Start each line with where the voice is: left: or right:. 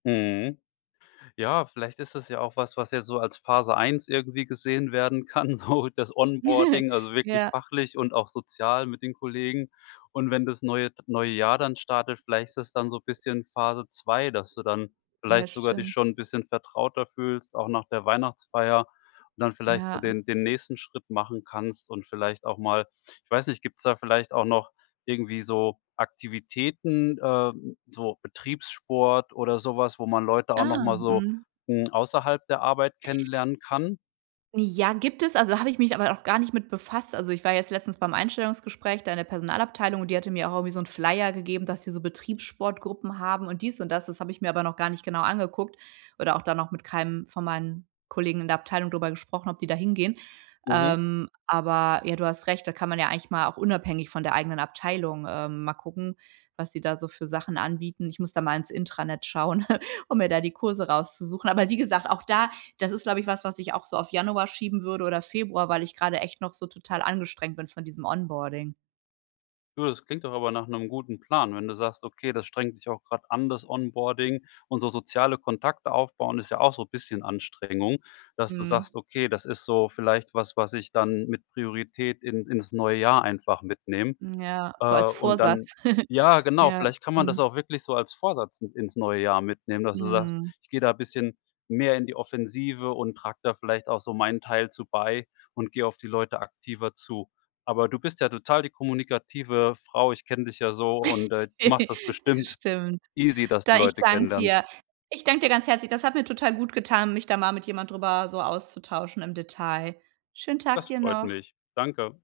left: Mhm. Ja, vielleicht ist das ja auch was, was jetzt so als Phase 1 irgendwie gesehen werden kann, so das Onboarding, also wirklich
right: Ja.
left: fachlich und auch sozial mit den Kollegen. Und wenn das neue neue Jahr dann startet, vielleicht ist dann so 'n bisschen Phase 2: Dass du dann
right: Ja,
left: vielleicht sogar dich
right: stimmt.
left: schon 'n bisschen vertrauter fühlst, auch nach der Weihnachtsfeier, und dann vielleicht so
right: Ja.
left: den den nächsten Schritt machen kannst, und vielleicht auch mal ich weiß nicht, gibt's da vielleicht auch noch irgendwie so Aktivitäten, äh, so Betriebssport oder so was, wo man Leute auch noch
right: Ah,
left: mal so,
right: mhm.
left: hm, außerhalb der Arbeit kennenlernen kann?
right: Ja, gibt es, also, habe ich mich aber noch gar nicht mit befasst. Also, ich war jetzt letztens beim Einstellungsgespräch da in der Personalabteilung, und die hatte mir auch irgendwie so 'n Flyer gegeben, dass sie so Betriebssportgruppen haben und dies und das. Das habe ich mir aber noch gar nicht genau angeguckt oder auch da noch mit keinem von meinen Kollegen in der Abteilung drüber gesprochen, ob die da hingehen.
left: Mhm.
right: Ähm, aber, ja, du hast recht, da kann man ja eigentlich mal auch unabhängig von der eigenen Abteilung, ähm, mal gucken, was sie da so für Sachen anbieten. Ich muss da mal ins Intranet schauen, um mir da die Kurse rauszusuchen. Aber wie gesagt, auch da das ist, glaube ich, was, was ich auch so auf Januar schieben würde oder Februar, weil ich grade echt noch so total angestrengt bin von diesem Onboarding.
left: Du, das klingt doch aber nach 'nem guten Plan, wenn du sagst, okay, das strengt dich auch grad an, das Onboarding. Und so soziale Kontakte aufbauen ist ja auch so bisschen Anstrengung. Dass du
right: Mhm.
left: sagst: „Okay, das ist so vielleicht was, was ich dann mit Priorität in ins neue Jahr einfach mitnehme.“
right: Mhm, ja.
left: Äh,
right: So als
left: und dann
right: Vorsatz.
left: Ja, genau,
right: Ja,
left: vielleicht kann man das
right: mhm.
left: auch wirklich so als Vorsatz ins ins neue Jahr mitnehmen, dass du sagst:
right: Mhm.
left: „Ich gehe da bisschen mehr in die Offensive und trage da vielleicht auch so meinen Teil zu bei und geh auf die Leute aktiver zu.“ Aber du bist ja total die kommunikative Frau. Ich kenne dich ja so, und, äh, du machst das
right: Das
left: bestimmt
right: stimmt.
left: easy, dass du
right: Da ich
left: Leute
right: danke
left: kennenlernst.
right: dir. Ich danke dir ganz herzlich. Das hat mir total gut getan, mich da mal mit jemand drüber so auszutauschen im Detail. Schönen Tag
left: Das
right: dir
left: freut
right: noch.
left: mich. Danke.